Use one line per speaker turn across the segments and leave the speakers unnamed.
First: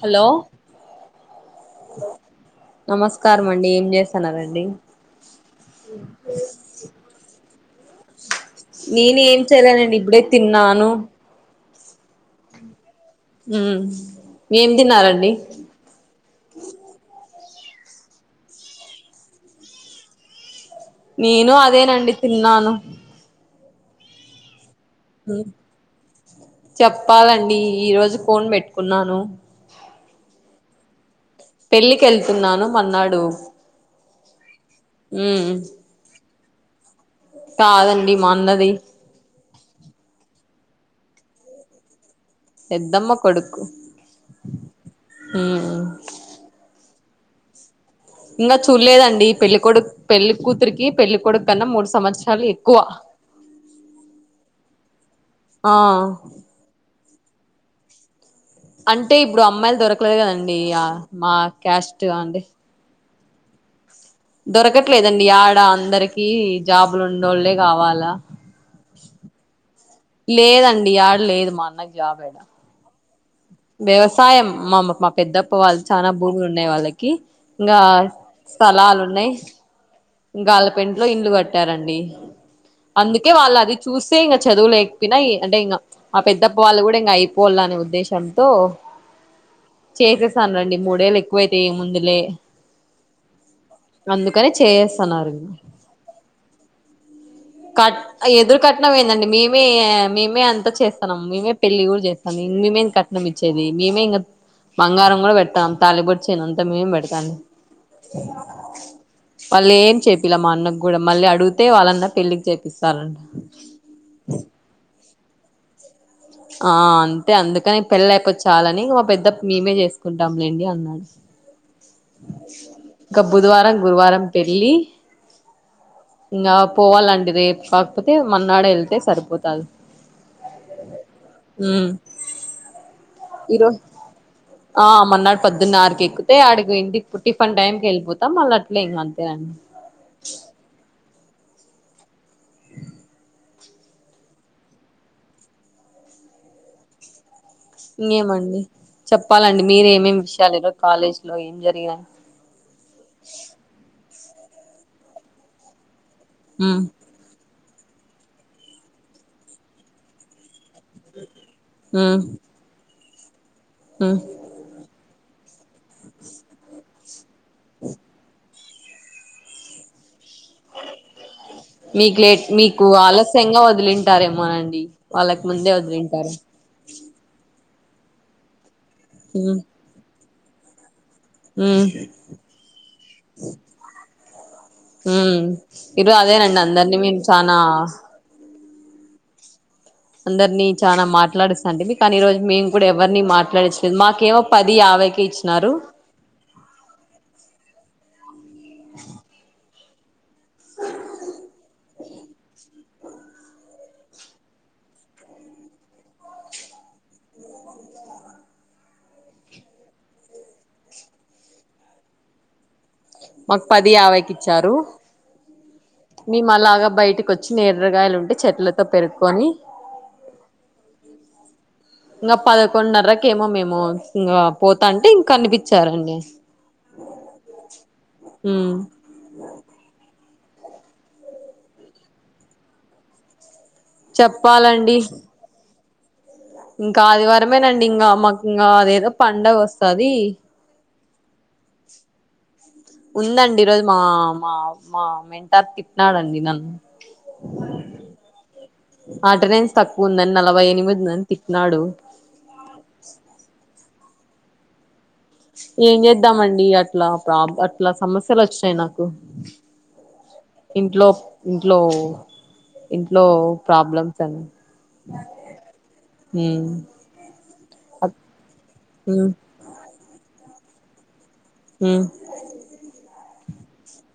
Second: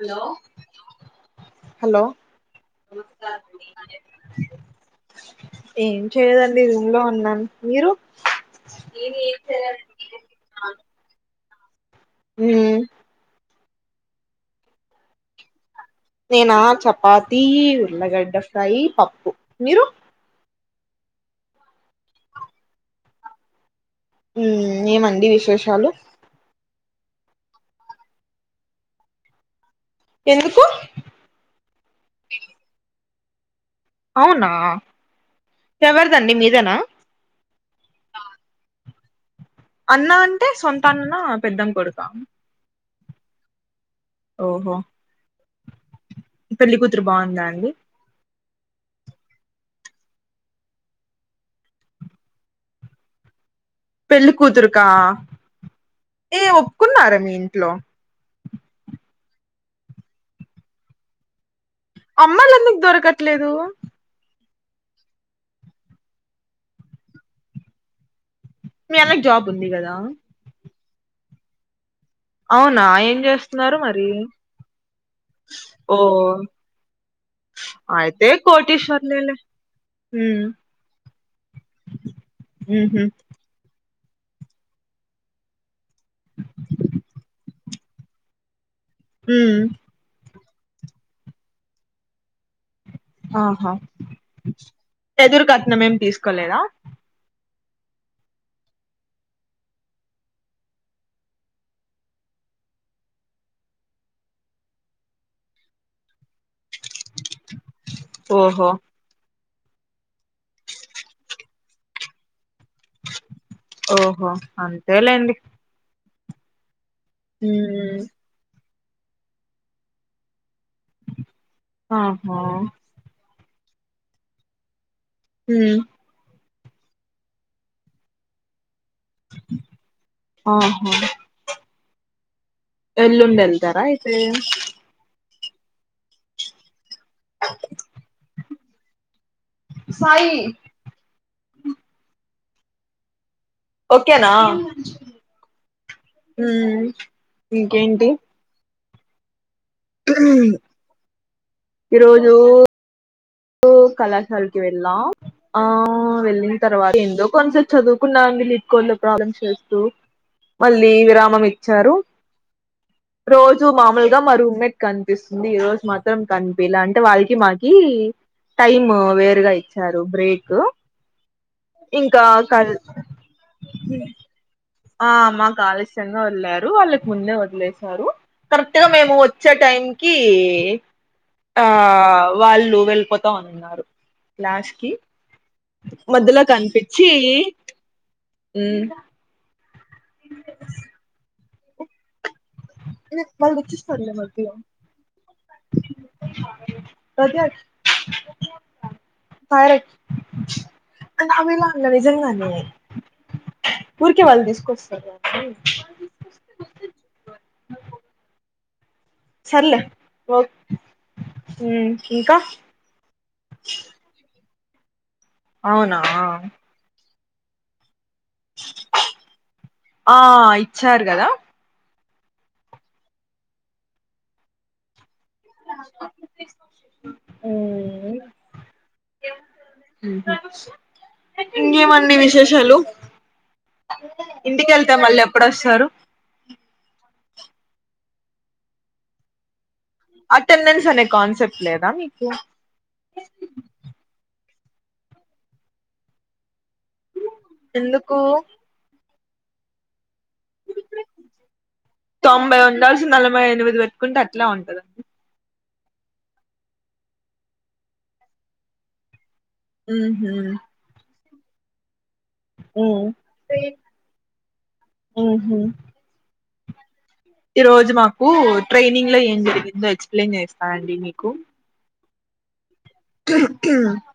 Hello
hello నమస్కారం అండి ఏం చేస్తన్నరండి
ఏం చేయదండి ఉల్లోవున్నాను మీరు
నేనేఏం చేయలేనండి ఇప్పుడే తిన్నాను
ఉమ్
ఉమ్ ఏం తిన్నారండి
నేనా చపాతి ఉల్లగడ్డ ఫ్రై పప్పు మీరు
నేను అదేనండి తిన్నాను
ఉమ్ ఏమండి విశేషాలు
చెప్పాలండి ఈరోజు కోన్ పెట్టుకున్నాను
ఎందుకు
పెళ్ళికిళ్తున్నాను మన్నాడు
అవునా ఎవరిదండి మీదేనా
కదండి మన్నది
అన్న అంటే సొంత అన్న పెద్దం కొడుక
ఎద్దమ్మ కొడుకు
ఓహో
మ్మ్
పెళ్లి కూతురు బాగుందా అండి
ఇంకా చూడలేదండి పెళ్ళికొడుకు పెళ్లి కూతురికి పెళ్ళికొడుకు కన్నా మూడు సంవత్సరాలు ఎక్కువ
పెళ్లికుతురుకా
ఆ
ఏ ఒప్పుకున్నారా మీ ఇంట్లో
అంటే ఇప్పుడు అమ్మాయిలు దొరకలేదు కదండి ఆ మా క్యాస్ట్ అండి
అమ్మాయిలెందుకు దొరకట్లేదు
దొరకట్లేదండి యాడ అందరికి జాబులునోలే కావాలా
మీ అన్నకి జాబ్ ఉంది గదా
లేదండి యాడ లేదు మా అన్నకి జాబ్ యాడ
అవునా ఏం చేస్తున్నారు మరి
వ్యవసాయం మా మా పెద్దప్ప వాళ్లు
ఓ
చానా భూములున్నాయి వాళ్లకి ఇంగా
అయితే
స్థలాలున్నాయి
కోటీశ్వర్లేలే ఉమ్
ఇగాల పెంట్లో ఇండ్లు కట్టారండి
ఉహు
అందుకే వాళ్లు అది చూస్తే ఇంగా చదువు లేకపోయినా ఇ అంటే ఇంగా ఆ పెద్దప్ప వాళ్లు గూడ ఇంగా అయిపోవాలనే ఉద్దేశం ఉద్దేశంతో
ఉమ్మ్
ఇస్తాన్ రండి మూడేళ్లు ఎక్కువైతే ఏం ముందులే
ఆహా!
అందుకనే చేస్
ఎదురు కట్నం ఏం తీసుకోలేదా
కట్ ఎదురు కట్నం ఏందండి మేమే మేమే అంత చేస్తాన్నాం మేమే పెళ్లి గూడ చేస్తానం ఇగ మేమే కట్నం ఇచ్చేది మేమే ఇంకా బంగారం గూడ పెట్టాం తాలిబొట్టు చైన్ అంతే ఇంగా మేం బేడతాన్నాం
ఓహో!
వాళ్లేమో ఏం చెప్పిలా మా అన్న గూడ మళ్లీ అడుగుతే వాళ్ళన్నా పెళ్లిక్ జేప్
ఓహో అంతేలేండి
ఆ అంతే అందుకని
హ్మ్.
పెళ్ళియిపోతే చాలని మా పెద్దప్ప మేమే జేసుకుంటాంలేండి అన్నాడు
ఆహా
బుదువారం గురువారం పెళ్లి
ఉమ్మ్
ఇంగా పోవాలండి రేపు కాకపోతే మన్నాడే వెళ్ ఉంటే సరిపోతాది
ఆహా! ఎల్లుండి
ఇరో
ఎళ్తారా అయితే?
ఆ మన్నాడ్ పోదున్న ఆరుకేక్కితే అడిగిటిక్ టిఫన్ టైమ్ కేళ్ళిపోతం మళ్ల [unintelligible] ఏం అ తేరన్
ఉహ్ ఓకేనా ఉమ్మ్ ఇంకేంటి
ఇంకేమండి చెప్పాలండి మీరే ఏమేమి విషయాలు ఈ రోజు కాలేజీలో ఏం జరిగినాయి
టూ కళాశాలకి వెళ్ళాం ఆ వెళ్ళిన
ఉమ్
తర్వాత చదువుకున్నా నీట్కోళ్లె ప్రాబ్లమ్స్ జేస్తూ మళ్లీ విరామం ఇచ్చారు
ఉమ్
రోజు మామూల్
ఉమ్
గా మా రూమ్ మీట్ కన్ కనిపిస్తుంది ఈ రోజు మాత్రం కనిపియాలే అంటే వాళ్లకి మాకి టైమ్ము వేరుగా ఇచ్చారు బ్రేక్
మీక్
ఇంకా
లేట్
కల్
మీకు ఆలస్యంగా వదిలింటారేమోనండి
ఆ
వాళ్ళకి
మాక్
ముందే
ఆలస్యంగా
వదిలింటారు
వళ్లారు వాళ్లక్ ముందే వదిలేస్ లేశారు కరెక్ట్ గా మేము వచ్చే
ఉమ్
టైం కి ఆ
ఉమ్
వాళ్లు వెళ్ళిపోతాం అన్నారు లాస్ట్ కి
ఉమ్ ఈరోజు
మధ్యలో
అదేనండి అందరినీ
కనిపించీ
మేము చానా
ఉమ్మ్
అందరినీ చానా మాట్లాడుస్తండి మీ కానీ ఈ రోజు మేము కూడా ఎవరిని
వాళ్ళు
మాట్లాడిచ్చలేదు
తెచ్చిస్తారులే
మాకేమో
మధ్యలో
పది యాభైకే ఇచ్చినారు
బజాజ్.. పారెయ్ అ నాభే లానే నిజంగానే ఊరికే వాళ్ళు దీసుకొస్తారు సర్లే ఓ ఉ ఇంకా
మాకు పది యాభైకి ఇచ్చారు
అవునా
మేము అలాగ బయటకి వచ్చి నేర్రగాయలు ఉన్ అే చెట్లతో పెర్కోని
ఆ ఇచ్చారు కదా
ఇంకా పదకొండున్నరకెమో మేము ఇంగా పోతా అంటే కనిపిచ్చారండి
ఇంకేమండి విశేషాలు ఇంటికెళ్తే
చెప్పాలండి
మళ్ళీ ఎప్పుడొస్తారు
ఇంకా ఆదివారమేనండి ఇంకా మాకు ఇంకా అదేదో పండగ వస్
అటెండన్స్ అనే కాన్సెప్ట్ లేదా మీకు
ఉందండి ఈరోజు మామ మా మేంటాార్ తిట్నాడండి నన్ను
ఎందుకు
అటెండెన్స్ తక్కువ ఉందని నలభై ఎనిమిది ఉందని తిట్నాడు
కుంటే అట్లా ఉంటద
ఏం చేద్దామండి అట్లా ప్రాబ్ అట్లా సమస్యలు వచ్చాయి నాకు
ఆ హ
ఇంట్లో ఇంట్లో ఇంట్లో ప్రాబ్లమ్స్ అని
ఉహు
హ
ఈ రోజు మాకు ట్రైనింగ్ లో ఏం జరిగిందో ఎక్స్ప్లెయిన్ చేస్తానండి మీకు
ఆ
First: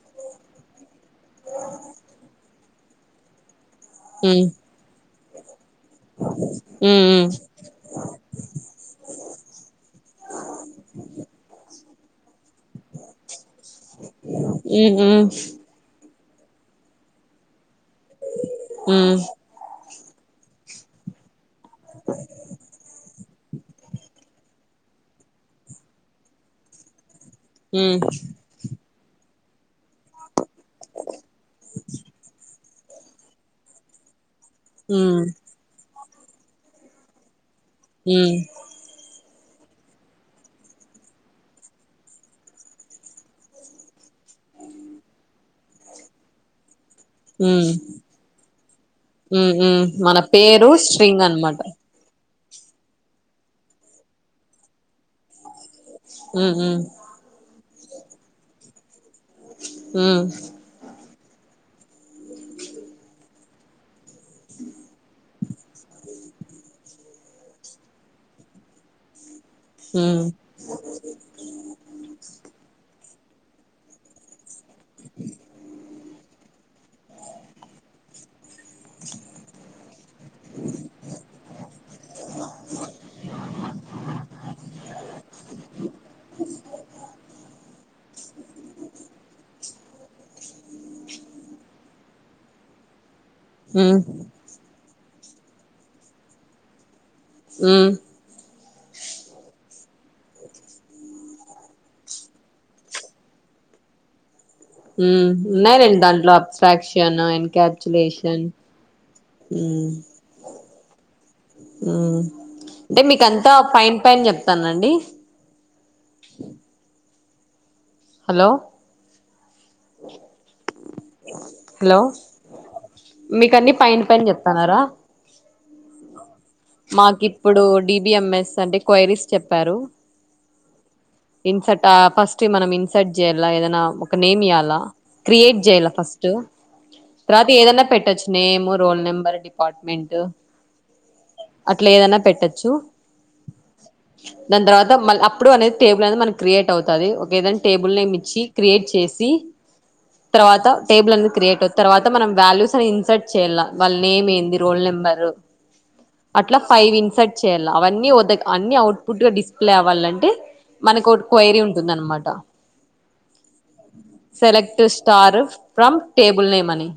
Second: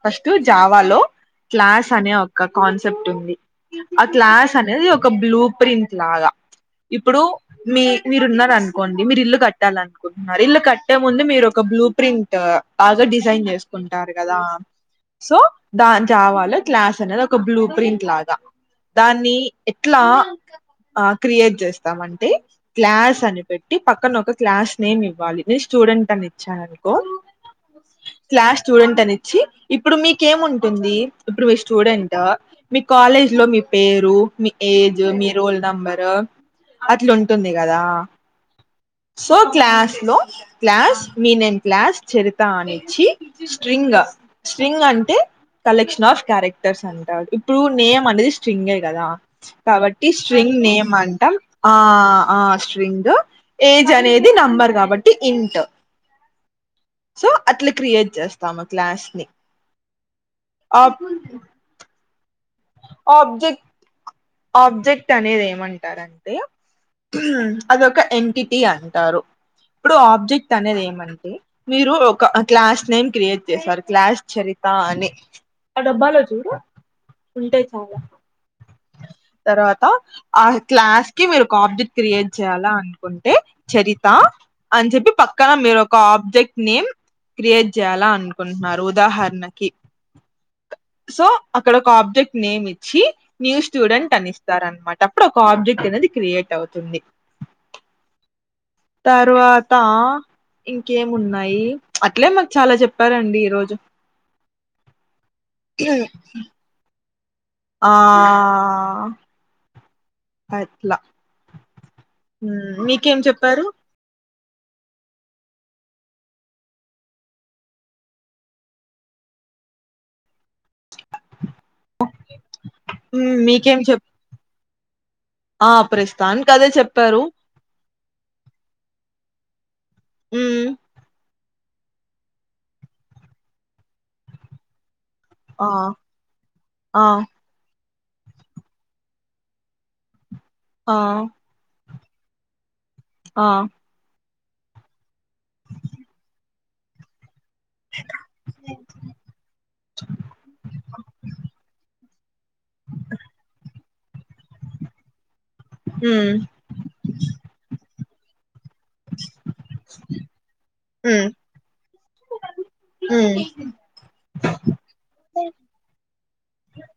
ఫస్ట్ జావాలో క్లాస్ అనే ఒక కాన్సెప్ట్ ఉంది ఆ
మ్మ్
క్లాస్ అనేది ఒక బ్లూ ప్రింట్ లాగా ఇప్పుడు
మ్మ్
మీ మీరు ఉన్నారనుకోండి మీరు ఇల్లు కట్టాల అనుకుంటున్నారు ఇల్లు కట్టే ముందు మీరు ఒక బ్లూ ప్రింట్ అది బాగా డిజైన్ చేసుకుంటారు కదా
మ్మ్ మ్మ్ మ్మ్ మ్మ్
సో దాన్ జవాాల క్లాస్ అనేది ఒక బ్లూ ప్రింట్ లాగా దాన్ని అట్లా ఆ క్రియేట్ చేస్తామంటే క్లాస్ అని పెట్టి పక్కన ఒక క్లాస్ నేమ్ ఇవ్వాలి నేను స్టూడెంట్ అని ఇచ్చాను అనుకో
హ
నా స్టూడెంట్ అనిచ్చి ఇప్పుడు మీకేముంటుంది ఇప్పుడు మీ స్టూడెంట్ మీ కాలేజ్ లో మీ పేరు మీ ఏజ్ మీ రోల్ నంబరు అట్లుంటుంది దా
మ్మ్
సో క్లాస్ లో క్లాస్ మీ నేన్ క్లాస్ చెరిత అనిచ్చి స్ట్రింగ్ స్ట్రింగ్ అంటే కలెక్షన్ ఆఫ్ క్యారెక్టర్స్ అన్ ఇప్పుడు నేమ్ అనేది స్ట్రింగే కదా
మ్మ్ మ్మ్
కాబట్టి
మన
స్ట్రింగ్
పేరు
నేమ్
స్ట్రింగ్
అంటా
అనమాట
ఆ ఆ స్ట్రింగ్ ఏజ్ అనేది నంబర్ కాబట్టి ఇంట్
ఉమ్
సో అట్లా క్రియేట్ చేస్తా మా క్లాస్ ని
హ
ఆబ్ ఆబ్జెక్ట్ ఆబ్జెక్ట్ అనేది ఏమంటారంటే అదొక ఎంటిటీ అంటారు ఇప్పుడు
మ్మ్
ఆబ్జెక్ట్ అనేది ఏమంటే మీరు ఒక క్లాస్ నేమ్ క్రియేట్ చేశారు క్లాష్ చరిత అని ఉంటాయి చాలా
ఇ
తర్వాత ఆ క్లాస్ కి మీరు ఒక ఆబ్జెక్ట్ క్రియేట్ చేయ్యాలా అనుకుంటే చరిత అని చెప్పి పక్కన మీరు ఒక ఆబ్జెక్ట్ నేమ్ క్రియేట్ చేయాల అన్ అనుకుంటున్నారు ఉదాహరణకి సో అక్కడ ఒక ఆబ్జెక్ట్ నేమ్ ఇచ్చి మీరు
మ్మ్
స్టూడెంట్ అనిస్తారనమాట అప్పుడు ఒక ఆబ్జెక్ట్ అనేది క్రియేట్ అవుతుంది
మ్
తర్వాత ఇంకేమున్నాయి అట్లే మాకు చాలా చెప్పారండి ఈరోజు
మ్ ఉన్నయ్ రెండు దాంట్లో అబ్ట్రాక్షన్ ఎన్ కచులేషన్
ఆ అట్లా
మ్
హ్మ్
అంటే
మీకేం
మీక అంతా
చెప్పారు
పైన పైన చెప్త స్తానండి హలో హలో
హ్మ్
మీకు అన్ని
మీకేం
పైన
చెప్
పైన చెప్తన్నారా
ఆ ప్రస్తానికి అదే చెప్పారు
బిఎంఎస్ అంటే క్వైరీస్ చెప్పారు
మ్
ఇన్సర్ట్ ఆ ఫస్ట్ ఎ మనం ఇన్సర్ట్ చేయ్యాల ఏదైనా ఒక నేమ్ ఇయ్యాలా క్రియేట్
ఆ
చేయాల ఫస్ట్
ఆ
తర్వాత ఏదైన్నా పెట్ట ట్టచ్చు నేమ్ రోల్ నెంబర్ డిపార్ట్మెంట్
ఆ
అట్లా ఏదన్నా పెట్టచ్చు
ఆ
దాని తర్వాత మల్ అప్పుడు అనేది టేబుల్ అనేది మనకి క్రియేట్ అవుతది ఒకేదంటే టేబుల్ నేమ్ ఇచ్చి క్రియేట్ చేసి తర్వాత టేబుల్ అనేది క్రియేటు తర్వాత మనం వాల్యూస్ అని ఇన్సర్ట్ చేయాల వాళ్ళ నేమ్ ఏంది రోల్ నెంబరు
మ్
అట్లా ఫైవ్ ఇన్సర్ట్ చేయాలి అవన్నీద అన్ని అవుట్ పట్ గా డిస్ప్లే అవ్వాలంటే మనకు ఒటి
హ్మ్
క్వైరీ ఉంటుందన్నమాట
హ్మ్
select star from table name అని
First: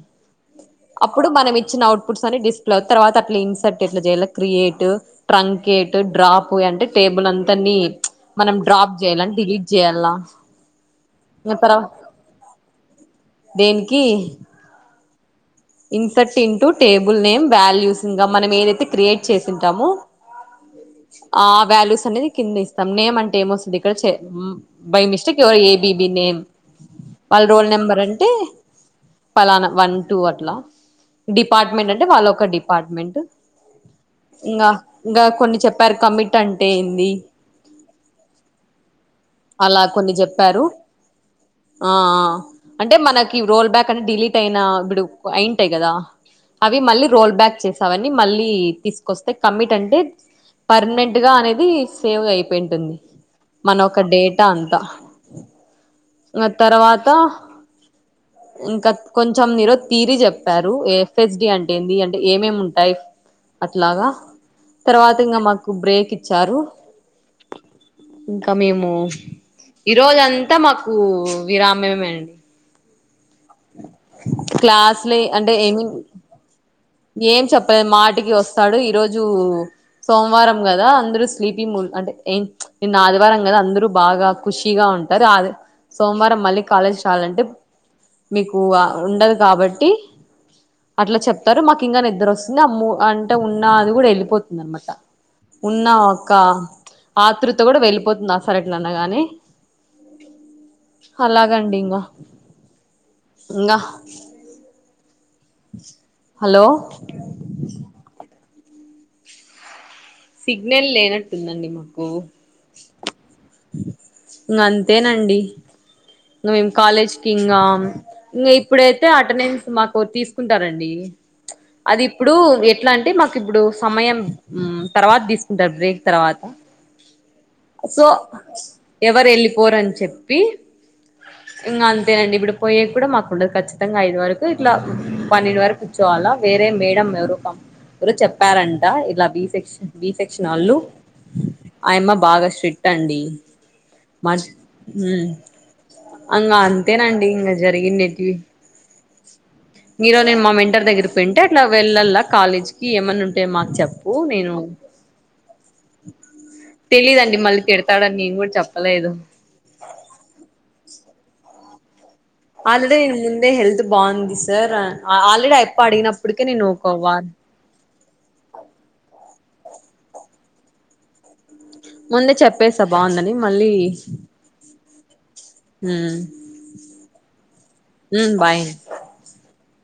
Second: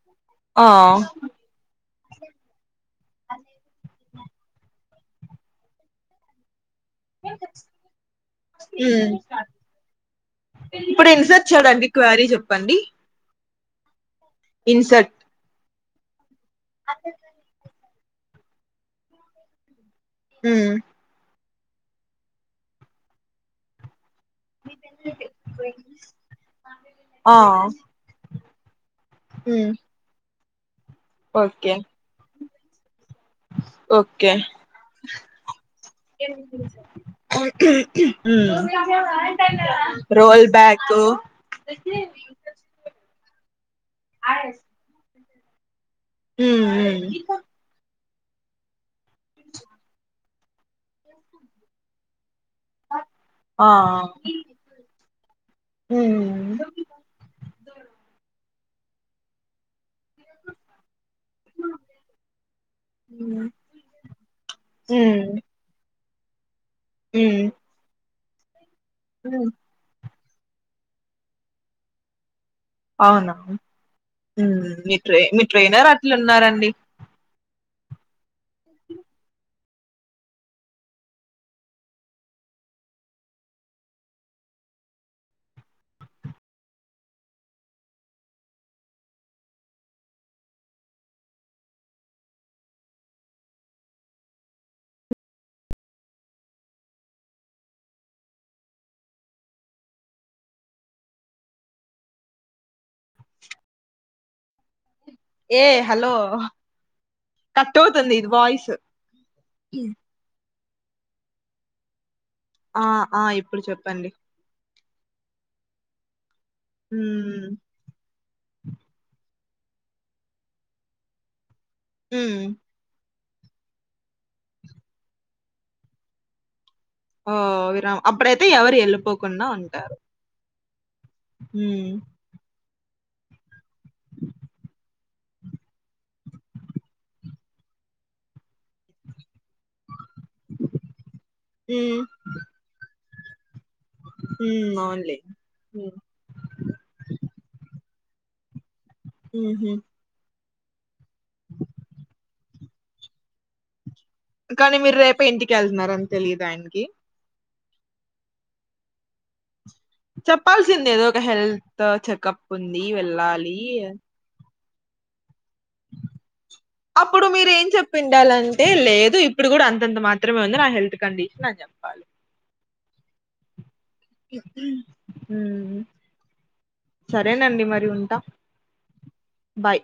ఆ
అప్పుడు మనం ఇచ్చిన అవుట్ పుట్స్ అని డిస్ప్లే తర్వాత అట్లా ఇన్సర్ట్ ఎట్లా చేయాలి క్రియేట్ ట్రంకేట్ డ్రాప్ అంటే టేబుల్ అంతరిని మనం డ్రాప్
హ్మ్
చేయాల డిలీట్ చేయాల
ఇప్పుడు ఇన్సెర్చ్
తర్వా
చేయడానికి క్వరీ చెప్పండి
దేనికి
insert
insert into table name values ఇంగా మనం ఏదైతే క్రియేట్ చేసింటామో
మ్
ఆ వాల్యూస్ అనేది కింద ఇస్తాం నేమ్ అంటే ఏమ వస్తుంది ఇక్కడ చే మ్ బై మిస్టేక్, యువర్ ఏ బీబీ నేమ్
ఆ
వాళ్ల రోల్ నెంబర్, అంటే ఫలానా,
హ్మ్
వన్, టూ అట్లా
ఓకే
డిపార్ట్‌మెంట్ అంటే వాళ్ల ఒక్కో డిపార్ట్‌మెంట్.
ఓకే
ఇంగ ఇంగ కొన్ని చెప్పారు, కమిట్ అంటే ఏంది?
మ్మ్
అలా కొన్ని చెప్పారు, ఆ ఆ అంటే మనకి రోల్‌బ్యాక్ కానీ డిలీట్ అయిన ఇప్పుడు అయింటాయి గదా,
హ్మ్
అవి
హ్మ్
మళ్లీ రోల్‌బ్యాక్ చేసావని? మళ్లీ తీసుకోస్తే, కమిట్ అంటే పర్మినెంట్ గా అనేది సేవ్ గా అయి వింటుంది,
ఆ
మన ఒక డేటా అంతా
హ్మ్
ఇంగ తర్వాత ఇంకా కొంచెం నిరుత్. తీరి చెప్పారు ఎఫ్ ఎస్ డి అంటే ఏంది అంటే, ఏమేమి ఉంటాయి
హ్మ్.
అట్లాగా తర్వాత, ఇంగ మాకు బ్రేక్ ఇచ్చారు.
మ్మ్
ఇంకా, మేము ఈరోజంతా మాకు విరామమే అండి.
అవునా, మీరు
క్లాస్లే
ట్రై మీ
అంటే ఏమి
ట్రైనర్ అట్లున్నారండి
ఏం చెప్పలేదు, మాటికి వస్తాడు ఈరోజు. సోమవారం కదా, అందరూ స్లీపింగ్ మూడ్ అంటే ఏం నిన్న ఆదివారం కదా అందరూ బాగా ఖుషీగా ఉన్ ఉంటారు అది సోమవారం మళ్లీ కాలేజ్ రావలంటే. మీకు అ ఉండదు కాబట్టి అట్లా చెప్. తారు మాకు ఇంకా నిద్ర వస్తుంది అమ్మో అంటే ఉన్న అది కూడా వెళ్ళిపోతుంది అనమాట. ఉన్న ఒక్క ఆత్రుత కూడా వెళ్లిపోతుంది ఆ సారిట్ల అనగానే అలాగండి, ఇగ ఇంగ
ఏ హలో కట్ అవుతుంది వాయిస్
సిగ్నల్ లేనట్టుందండి మీకు
ఆ ఆ ఇప్పుడు చెప్పండి
ఇంగంతేనండి. ఇన్
హ్మ్
కాలేజ్కింగా, ఇగ ఇప్పుడైతే అటెండెన్స్. మాకోటి తీసుకుంటారండి. అది ఇప్పుడు
హ్మ్
ఎట్లా అంటే మాకు. ఇప్పుడు సమయం తర్వాత తీసుకుంటారు. బ్రేక్ తర్వా
ఓ విరా
సో
అప్పుడైతే ఎవరు వెళ్ళిపోకుండా
ఎవరెళ్లిపోరని
ఉంటారు
చెప్పి.
హ్మ్
ఇంగంతేనండి ఇప్పుడు పోయే. ఇప్పుడు మాకు ఉండదు. ఖచ్చితంగా ఐదు వరకు ఇట్లా పన్నెండు వరకు కూర్చోవాలా, వేరే మేడంమ్ ఎవరో పం ఎవరో చెప్పారంట, ఇట్లా బీఫ్. సె బి సెక్షన్‌ వాళ్లు
హ్మ్
ఆయమ్మ బాగా స్ట్రిక్ట్ అండి. మంచ్
హ్మ్ అవునులే
మ్మ్ ఇంగ అంతేనండి ఇంగ జరిగిండే
ఊహూ
ఈరోజెం మా మెన్ టర్ దగ్గర పోయింటే అట్లా వెళ్ళలా, కాలేజ్ కి ఏమన్నా ఉంటే మాకు చెప్
కానీ మీరు రేపు ఇంటికెళ్తన్నారని తెలీదు ఆయనకి.
తెలీదండి మళ్ళీ తిడతాడని నేను కూడా చెప్పలేదు.
చెప్పాల్సింది ఏదో ఒక హెల్త్ చె
ఆల్రెడీ నేను ముందే, హెల్త్ బావుంది సార్. ఆల్
అప్పుడు మీరు ఏం చెప్పిండాలంటే లేదు ఇప్ ఇప్పుడు కూడా అంతంత మాత్రమే ఉంది. నా హెల్త్ కండిషన్ అని చెప్పి.
ముందే చెప్పేసా, బావుందని మళ్లీ.
మ్మ్
ఉమ్
సరేనండి మరి ఉంటా
ఉమ్ బాయ్
బాయ్